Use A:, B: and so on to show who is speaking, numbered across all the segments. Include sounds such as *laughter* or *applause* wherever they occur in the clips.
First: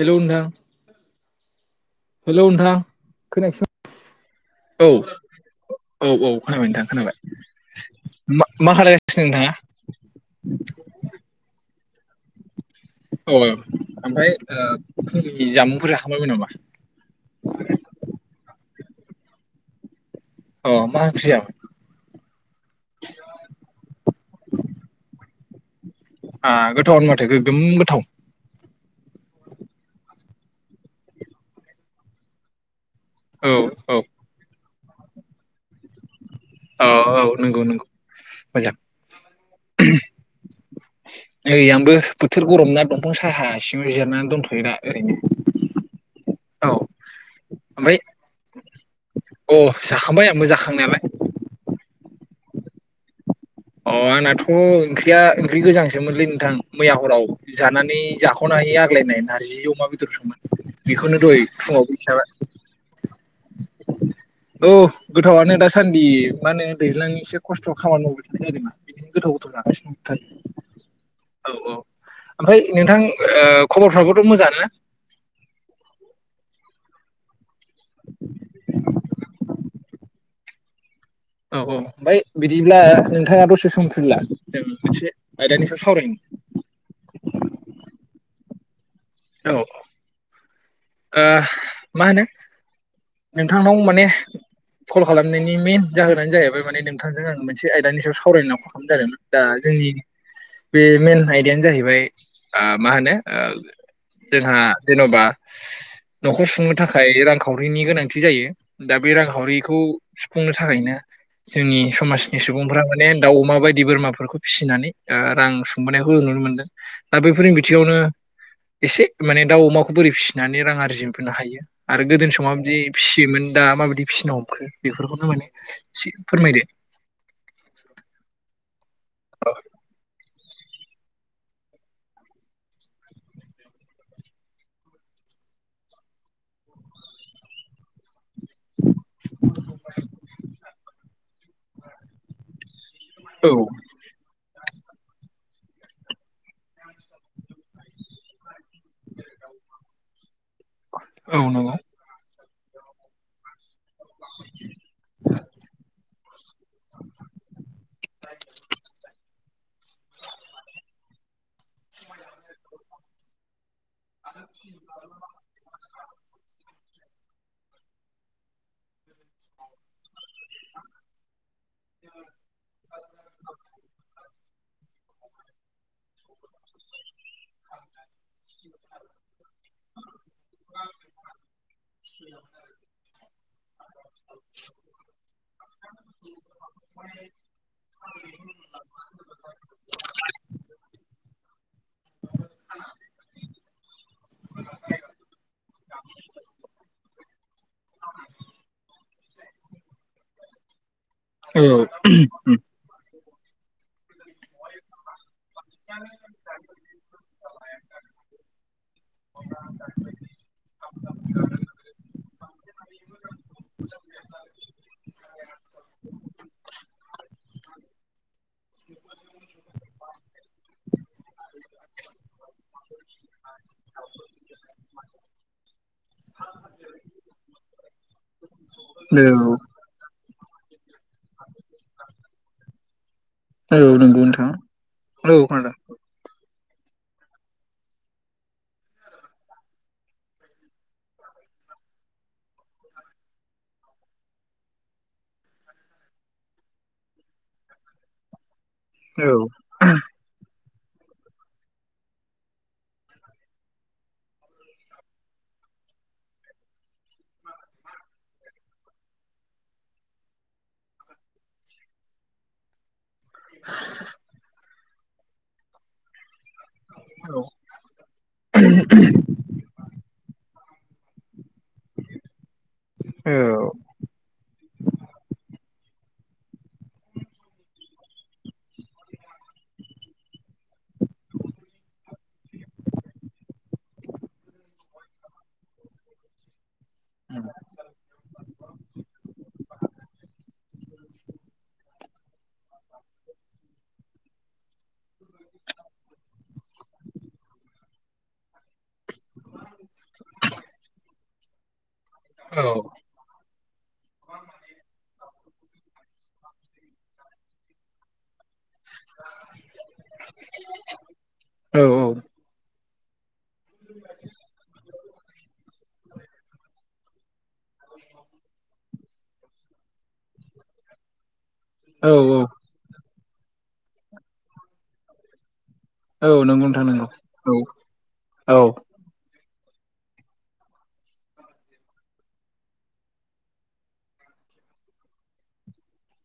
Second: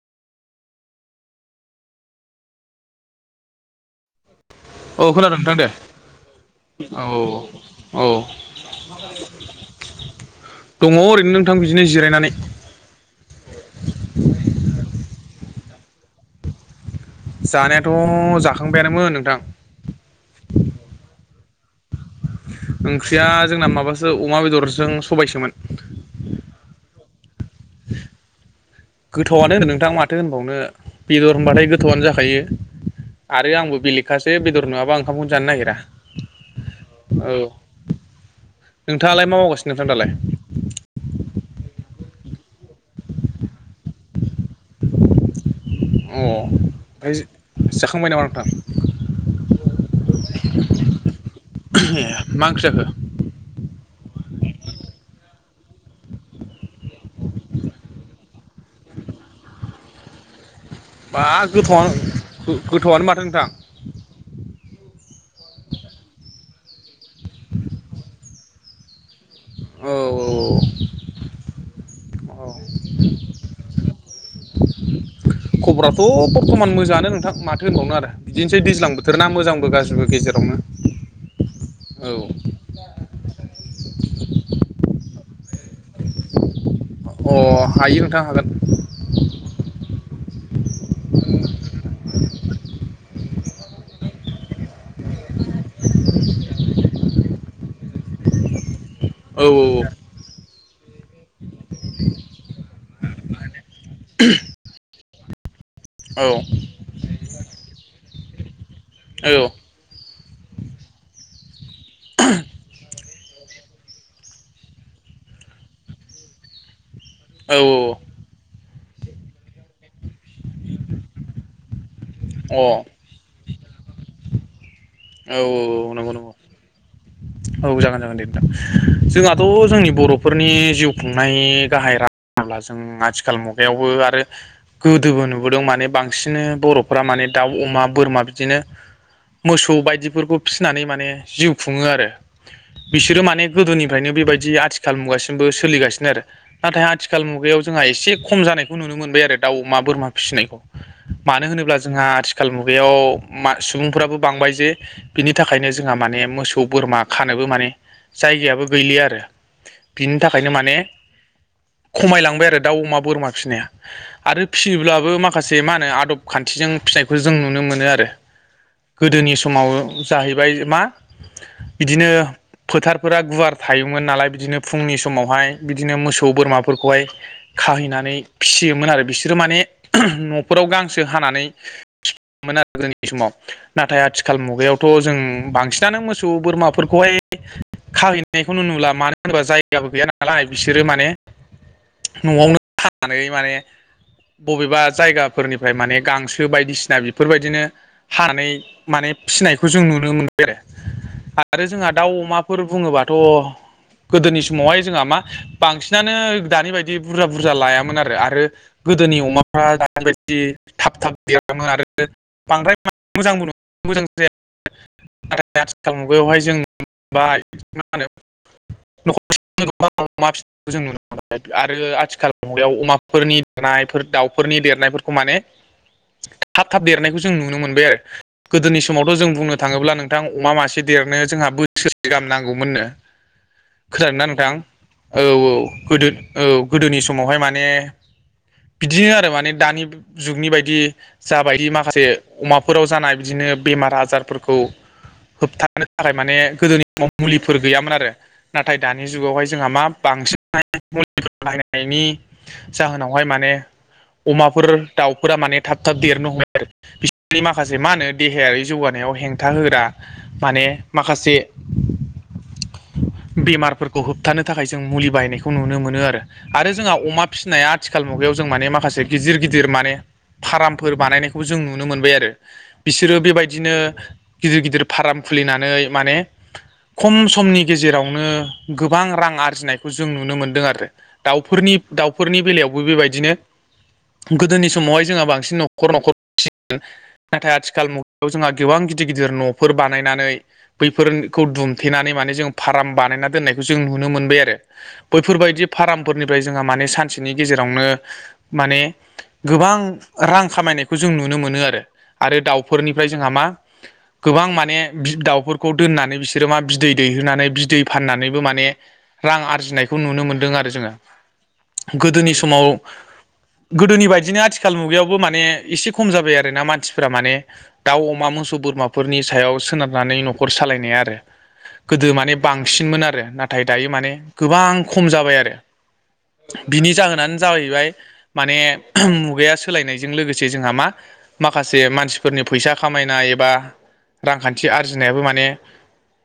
A: हेल' नोंथां हेल' नोंथां खोनायासै।
B: औ खोनादों नोंथां दे।
A: औ-औ खोनाबाय नोंथां
B: औ
A: खोनाबाय
B: औ
A: मा-मा खालामलायगासिनो नोंथाङा?
B: दङ ओरैनो नोंथां बिदिनो जिरायनानै
A: औ ओमफ्राय ओ फुंनि जामुंफोर जाखांबायमोन नामा?
B: जानायाथ' जाखांबायानोमोन नोंथां।
A: अ मा ओंख्रि जायामोन?
B: ओंख्रिया जोंना माबासो अमा बेदरजों सबायसोमोन।
A: आ गोथावानो माथो गोगोम गोथाव।
B: गोथावआनो नोंथां माथो होनबावनो बेदर होनबाथाय गोथावनो जाखायो आरो
A: औ
B: आंबो
A: औ
B: बेलेग खासे बेदर नङाबा ओंखामखौ जानो नागिरा। औ
A: मोजां
B: नोंथाङालाय मा मावगासिनो नोंथां दालाय?
A: *inaudible* नै आंबो बोथोर गरम ना दंफां साहा सिंआव जिरनानै दोनथ'यो दा ओरैनो।
B: अ
A: औ
B: ओमफ्राय जाखांबाय
A: ओमफ्राय
B: नामा नोंथां?
A: अ जाखांबाय आंबो जाखांनायालाय।
B: ए मा ओंख्रि जाखो?
A: अ आंनाथ' ओंख्रिया ओंख्रि गोजांसोमोनलै नोंथां मैया हराव जानानै जाख'नो हायै आग्लायनाय नारजि अमा बेदर सोमोन। बेखौनो
B: बा
A: दहाइ
B: गोथावआनो
A: फुङावबो एसे जाबाय।
B: गोथावआनो माथो नोंथां
A: औ गोथावआनो दासान्दि मा होनो दैज्लांनि एसे खस्थ' खामानि मावदों *inaudible* बिदिनो गोथाव
B: औ
A: गोथाव
B: औ
A: जानांसिगौ औ औ। ओमफ्राय
B: औ औ
A: नोंथां ओ खबरफ्राबोथ' मोजांआनो ना?
B: खबराथ' बर्थ'मान मोजाङानो नोंथां माथो होनबावनो आरो। बिदिनोसै दैज्लां बोथोर ना मोजांबो गाज्रिबो गेजेरावनो।
A: औ औ ओमफ्राय बिदिब्ला नोंथाङा दसे सम फ्रिला जों मोनसे आयदानि सायाव सावरायनि।
B: अ हायो नोंथां हागोन।
A: औ। ओ मा होनो नोंथांनाव माने कल खालामनायनि मेेन जाहोनानो जाहैबाय माने नोंथांजों आं मोनसे आयदानि सायाव सावरायनो होनना कल खालामनाय जादोंमोन। दा
B: औ
A: जोंनि बे मेन आयदायानो जाहैबाय आ मा होनो ओ जोंहा जेन'बा
B: औ
A: न'खर सुंनो थाखाय रांखावरिनि गोनांथि जायो दा बे
B: औ
A: रांखावरिखौ सुफुंनो थाखायनो जोंनि समाजनि सुबुंफोरा *unintelligible* दाउ अमा बायदि बोरमाफोरखौ फिसिनानै ओ रां सुंबोनायखौ जों नुनो मोनदों। दा बैफोरनि बिथिङावनो एसे माने दाउ अमाखौ बोरै फिसिनानै रां आरजिफिननो हायो आरो गोदोनि समाव
B: औ
A: माबादि फिसियोमोन दा माबायदि फिसिनो हमखो बेफोरखौनो
B: अ औ
A: माने
B: नंगौ
A: एसे
B: नंगौ
A: फोरमायदो।
B: औ जागोन जागोन दे नोंथां। जोंहाथ' जोंनि बर' फोरनि जिउ खुंनाय गाहाय राहा होनोब्ला जों आथिखाल मुगायावबो आरो गोदोबो नुबोदों माने बांसिन बर'फोरा माने दाउ, अमा, बोरमा बिदिनो मोसौ बायदिफोरबो फिनानै माने जिउ खुङो आरो बिसोर माने
A: औ
B: गोदोनि फ्रायनो बेबायदि आथिखाल मुगासिमबो सोलिगासिनो आरो। नाथाय आथिखाल मुगायाव जोंहा एसे खम जानायखौ नुनो मोनबाय आरो दाउ, अमा, बोरमा फिसिनायखौ।
A: औ
B: मानो होनोब्ला
A: नंगौ
B: जोंहा आथिखाल मुगायाव मा सुबुंफोराबो बांबाय जे बिनि थाखायनो जोंहा माने मोसौ बोरमा खानोबो माने जायगायाबो गैलिया आरो। बिनि थाखायनो माने खमायलांबाय आरो दाउ अमा बोरमा फिनाया। आरो फिसियोब्लाबो माखासे से मा होनो आदब खान्थिजों फिसिनायखौ जों नुनो मोनो आरो गोदोनि समाव जाहैबाय मा बिदिनो फोथारफोरा गुवार थायोमोन नालाय बिदिनो फुंनि समावहाय बिदिनो मोसौ बोरमाफोरखौहाय खाहैनानै फिसियोमोन आरो बिसोरो माने न'फोराव गांसो हानानै *inaudible* समाव नाथाय *unintelligible* आथिखाल मुगायावथ' जों बांसिनानो मोसौ बोरमाफोरखौहाय खाहैनायखौ नुला, मानो होनोब्ला जायगाबो गैया नालाय बिसोरो माने न'आवनो खानानै माने बबेबा जायगाफोरनिफ्राय माने गांसो बायदिसिना बेफोरबायदिनो हानानै माने फिसिनायखौ जों नुनो मोनबाय *unintelligible*
A: औ
B: आरो जोंहा दाउ अमाफोर बुङोबाथ' गोदोनि समावहाय जोंहा मा बांसिनानो दानि बायदि बुरजा बुरजा लायामोन आरो। आरो गोदोनि अमाफ्रा दानि बायदि थाब थाब देरामोन आरो बांद्राय मोजांबो नङा मोजां जाया, नाथाय आथिखाल मुगायावहाय जों मोनाय मा होनो न'खरसेयावनो गोबां अमा फिनायखौ जों नुनो मोनो। आरो आथिखाल मुगायाव अमाफोरनि देरनायफोर, दाउफोरनि देरनायफोरखौ माने थाब थाब देरनायखौ जों नुनो मोनबाय आरो। गोदोनि समावथ' जों
A: औ
B: बुंनो थाङोब्ला नोंथां अमा मासे देरनो जोंहा बोसोरसे गाहाम नांगौमोननो।
A: औ
B: खोनदों
A: नंगौ
B: ना नोंथां? औ औ। गोदो औ गोदोनि समावहाय माने बिदिनो आरो माने दानि जुगनि बायदि जाबायदि माखासे अमाफोराव जानाय बिदिनो बेमार आजारफोरखौ होबथानो थाखाय माने गोदोनि समाव मुलिफोर गैयामोन आरो। नाथाय दानि
A: औ
B: जुगावहाय जोंहा मा बांसिन *unintelligible* मुलि बायनायनि जाहोनावहाय माने अमाफोर, दाउफोरा माने थाब थाब देरनो हमो आरो, बिसोरनि माखासे मा होनो देहायारि जौगानायाव हेंथा होग्रा माने माखासे बेमारफोरखौ होबथानो थाखाय जों मुलि बायनायखौ नुनो मोनो आरो। जोंहा अमा
A: औ
B: फिसिनाया आथिखाल मुगायाव जों माने माखासे गिदिर गिदिर माने फारामफोर बानायनायखौ जों नुनो मोनबाय आरो। बिसोरो
A: औ
B: बेबायदिनो गिदिर गिदिर फाराम खुलिनानै माने खम समनि गेजेरावनो गोबां रां आरजिनायखौ जों नुनो मोनदों आरो। दाउफोरनि दाउफोरनि बेलायावबो बेबायदिनो गोदोनि समावहाय जोंहा बांसिन न'ख न'खर' न'खर फियोमोन। नाथाय आथिखाल मुगायाव जोंहा गोबां गिदिर गिदिर न'फोर बानायनानै बैफोरखौ दुमथेनानै माने जों फाराम बानायना दोननायखौ जों नुनो मोनबाय आरो। बैफोरबायदि फारामफोरनिफ्राय जोंहा माने सानसेनि गेजेरावनो माने गोबां रां खामायनायखौ जों नुनो मोनो आरो। फोरनिफ्राय जोंहा मा गोबां माने बि दाउफोरखौ दोननानै बिसोरो मा बिदै दैहोनानै बिदै फाननानैबो माने ने रां आरजिनायखौ नुनो मोनदों आरो जोङो
A: औ
B: गोदोनि समाव गोदोनि बायदिनो आथिखाल मुगायावबो माने एसे खम जाबाय आरोना मानसिफोरा माने दाउ अमा मोसौ बोरमाफोरनि सायाव सोनारनानै न'खर सालायनाय आरो गोदो माने
A: औ
B: बां सिनमोन आरो नाथाय दायो माने गोबां खम जाबाय आरो।
A: औ नंगौ नोंथां
B: बिनि
A: नंगौ
B: जाहोनानो
A: औ
B: जाहैबाय माने
A: औ
B: मुगाया सोलायनायजों लोगोसे जोंहा मा माखासे मानसि फोरनि फैसा खामायनाय एबा रांखान्थि आरजिनायाबो माने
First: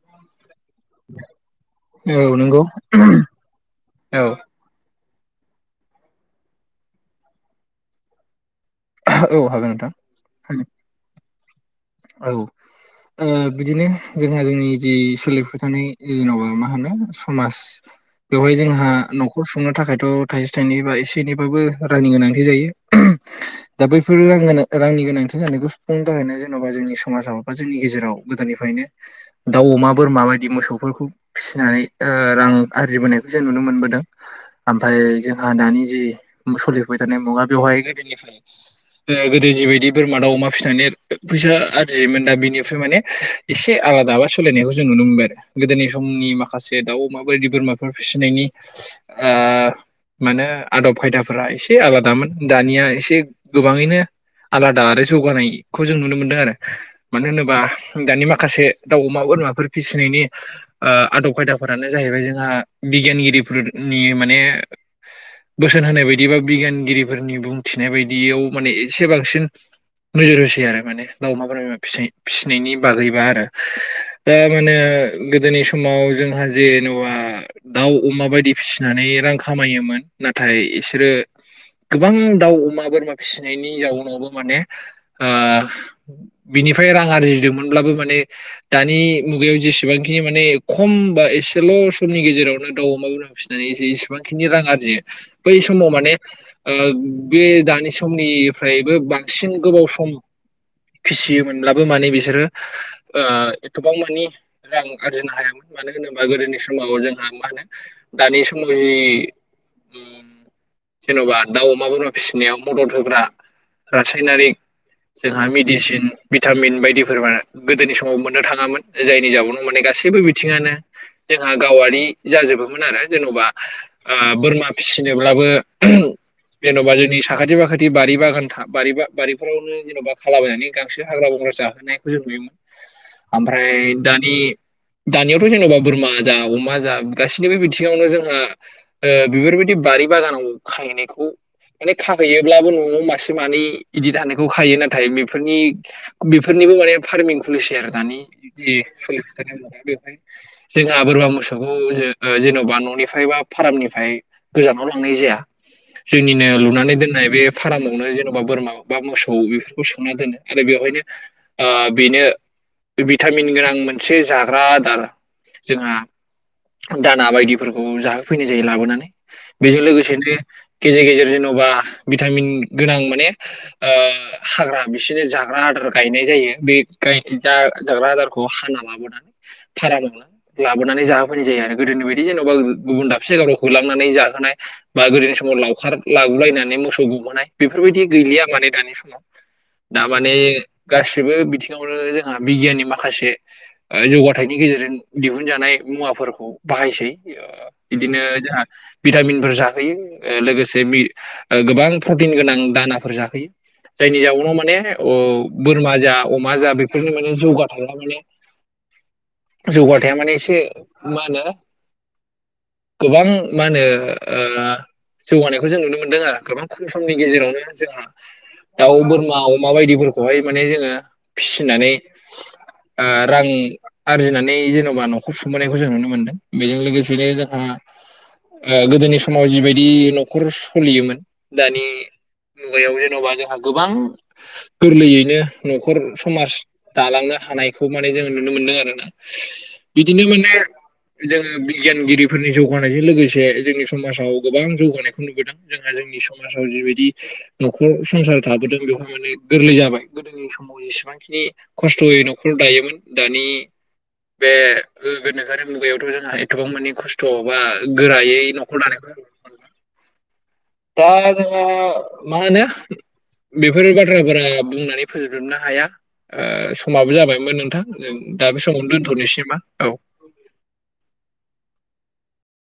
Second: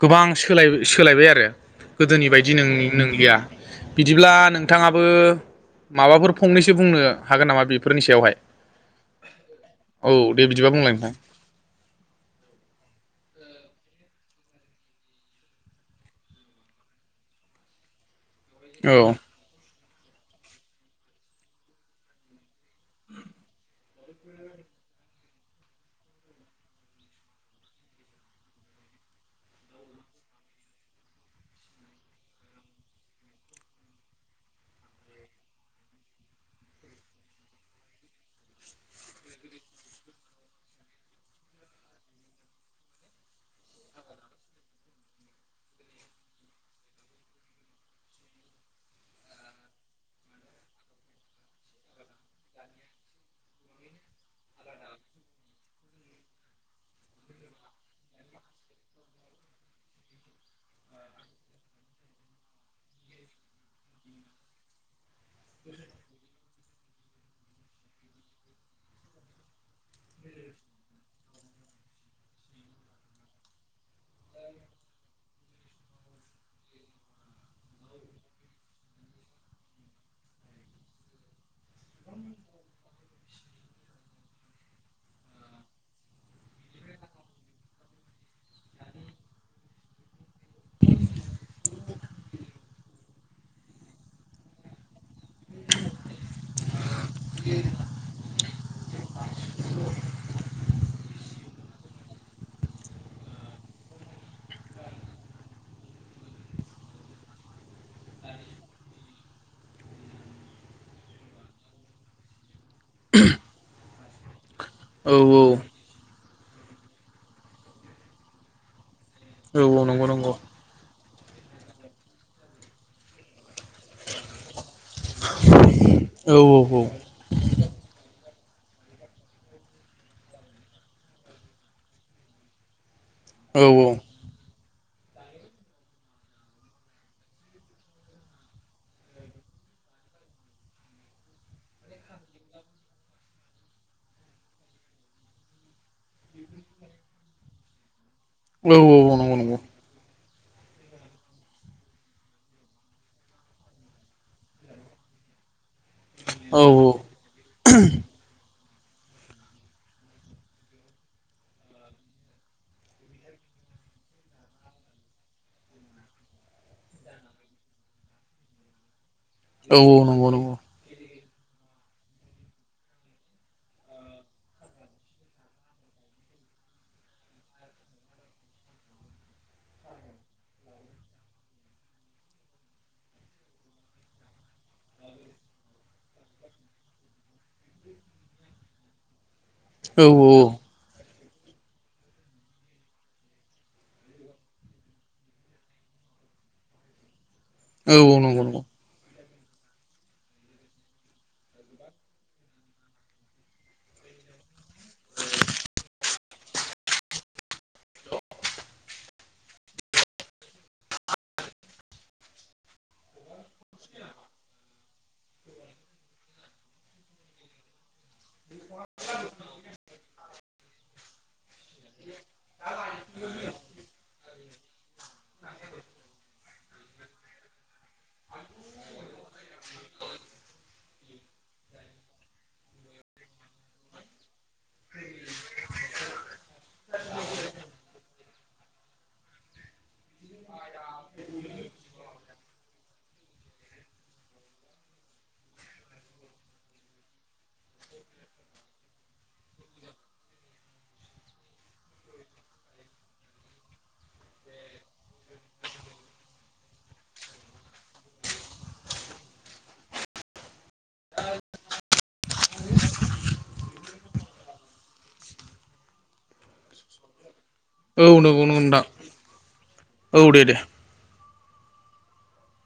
B: गोबां सो सोलाय-सोलायबाय आरो गोदोनि
A: औ
B: बायदि
A: नंगौ
B: नों नों गैया
A: औ
B: बिदिब्ला नों थाङाबो माबाफोर फंनैसो बुंनो हागोन नामा बेफोरनि सायावहाय?
A: औ हागोन नोंथां
B: बुंंलाय नोंथां।
A: औ। ओ बिदिनो जोंहा जोंनि जि सोलिफुबाय थानाय जेनबा मा होनो समाज बेवहाय जोंहा
B: औ
A: न' न'खर खुंनो थाखायथ' थाइसे थाइनै बा एसे एनैबाबो रांनि गोनांथि जायो। दा बैफोर रां गो रांनि गोनांथि जानायखौ सुफुंनो थाखायनो जेन'बा जोंनि समाजाव बा जोंनि गेजेराव गोदोनिफ्रायनो दाउ, अमा, बोरमा बायदि मोसौफोरखौ फिसिनानै ओ रां आरजिबोनायखौ जों नुनो मोनबोदों। ओमफाय जोंहा दानि जि सलिफुबाय थानाय मुगा बेवहाय गोदोनिफ्राय ओ गोदो जिबायदि बोरमा दा अमा फिसिनानै फैसा आरजियोमोन दा बिनिफ्राय माने एसे आलादाबा सोलायनायखौ जों नुनो मोनबाय आरो। गोदोनि समनि माखासे दाउ अमाबायदि बोरमाफोर फिसिनायनि आ मानो आदब खायदाफोरा एसे आलादामोन दानिया एसे गोबाङैनो आलादा आरो जौगानाय खौ जों नुनो मोनदों आरो मानो होनोबा दानि माखासे दाउ अमा बोरमाफोर फिसिनायनि ओ आदब खायदाफोरानो जाहैबाय जोंहा बिगियानगिरिफोरनि माने बोसोन होनाय बायदि बा बिगियानगिरिफोरनि बुंथिनाय बायदियाव माने एसे बांसिन नोजोर होसै आरो माने दाउ अमा बोरमा फिसि-फिसिनायनि बागैबा आरो। दा माने गोदोनि समाव जोंहा जेन'बा दाउ अमा बायदि फिसिनानै रां खामायोमोन नाथाय इसोरो गोबां दाउ अमा बोरमा फिसिनायनि जाउनावबो माने आ बिनिफ्राय रां आरजिदोंमोनब्लाबो माने दानि मुगायाव जेसेबांखिनि माने खम बा एसेल' समनि गेजेरावनो दाउ अमा फिसिनानै जि इसेबांखिनि रां आरजियो बै समाव माने ओ बे दानि समनिफ्रायबो बांसिन गोबाव सम फिसियोमोनब्लाबो माने बिसोरो आ एथबां मानि रां आरजिनो हायामोन मानो होनोबा गोदोनि समाव जोंहा मा होनो दानि समाव जि ओम जेन'बा दाउ अमा बोरमा फिसिनायाव मदद होग्रा रासायनारिक
B: औ
A: जोंहा मेडिसिन भिटामिन बायदिफोरब गोदोनि समाव मोननो थाङामोन जायनि
B: औ
A: जउनाव माने
B: औ नंगौ
A: गासैबो
B: नंगौ
A: बिथिङानो जोंहा गावारि जाजोबोमोन आरो जेन'बा ओ बोरमा फिसिनोब्लाबो
B: औ औ
A: जेन'बा जोंनि साखाथि फाखाथि बारि बागान था बारिबा बारि फोरावनो जेन'बा खालाबायनानै गांसो हाग्रा बंग्रा जाहोनायखौ जों नुयोमोन।
B: औ
A: ओमफ्राय दानि दानियावथ' जेन'बा बोरमा जा अमा जा गाससिनिबो बिथिङावनो जोंहा ओ बेफोरबायदि बारि बागानाव खांहैनायखौ माने खाहैयोब्लाबो न'आव मासे मानै इदि थानो खौ खायो नाथाय बेफोरनि बेफोरनिबो माने फार्मिं खुलिसि आरो दानि जि
B: औ औ नंगौ नंगौ
A: *unintelligible* बेवहाय जोंहा बोरमा मोसौखौ ज ओ जेन'बा न'निफ्राय बा फारामनिफ्राय गोजानाव लांनाय जाया जोंनिनो
B: औ
A: लुनानै दोननाय बे फार्मावनो जेन'बा बोरमा बा मोसौ औ बेफोरखौ सोंना दोनो आरो बेवहायनो ओ बेनो भिटामिन गोनां मोनसे जाग्रा आदार जोंहा दाना बायदिफोरखौ जाहोफैनाय जायो लाबोनानै
B: औ
A: बेजों
B: औ नंगौ
A: लोगोसेनो
B: नंगौ
A: गेजेर गेजेर जेन'बा भिटामिन गोनां माने ओ हाग्रा बिसोरनि जाग्रा आदार गायनाय जायो बे गाइ जाग्रा आदारखौ हाना लाबोनानै। *unintelligible* लाबोनानै जाहोफैनाय जायो आरो गोदोनि बायदि जेन'बा गुबुन दाबसे जायगाफ्रावखौ लांनानै जाहोनाय। बा गोदोनि समाव लावखार लागुलायनानै मोसौ गहोनाय बेफोरबायदि गैलिया माने दानि समाव। दा
B: औ
A: माने गासिबो बिथिङावनो जोंहा बिगियाननि माखासे आ जौगाथायाइनि गेजेरजों दिहुनजानाय मुवाफोरखौ बाहायसै ओ बिदिनो
B: नंगौ नंगौ
A: जाहा भिटामिनफोर जाहोयो ओ लोगोसे बि ओ गोबां प्रटिन गोनां दानाफोर जाहोयो। जायनि जाउनाव माने ओ बोरमा जा अमा जा बेफोरनि माने जौगा थांला माने जौगाथाया माने एसे मा होनो गोबां मा होनो ओ जौगानायखौ जों नुनो मोनदों आरो गोबां खम समनि गेजेरावनो जोंहा दाउ बोरमा अमा बायदिफोरखौहाय माने जोङो फिसिनानै ओ रां आरजिनानै जेन'बा न'खर सुंबोनायखौ जों नुनो मोन्दों बेजों लोगोसेनो जोंहा ओ गोदोनि समाव जिबायदि न'खर सोलियोमोन दानि मुगायाव जेन'बा जोंहा गोबां गोरलैयैनो न'खर समाज दालांनो हानायखौ माने जोंङो नुनो मोनदों आरोना बिदिनो माने जोङो बिगियानगिरिफोरनि जौगानायजों लोगोसे जोंनि समाजाव गोबां जौगानायखौ नुबोदों। जोंहा जोंनि समाजाव जिबायदि न'खर संसार थाबोदों बेवहाय माने गोरलै जाबाय गोदोनि समाव जेसेबांखिनि खस्थ'यै न'खराव दायोमोन दानि बे गोनोखोआि मुगायावथ' जोंहा एथबां मानि खस्थ' बा गोरायै न'खर लानायखौ दा जोंहा माहोनो बेफोर बाथ्राफोरा बुंनानै फोजोबजोबनो हाया ओ समाबो जाबायमोन नोंथां।
B: औ
A: जों
B: नंगौ नंगौ
A: दा बे
B: नोंथां
A: समावनो दोनथ'नोसै मा औ।
B: औ दे दे।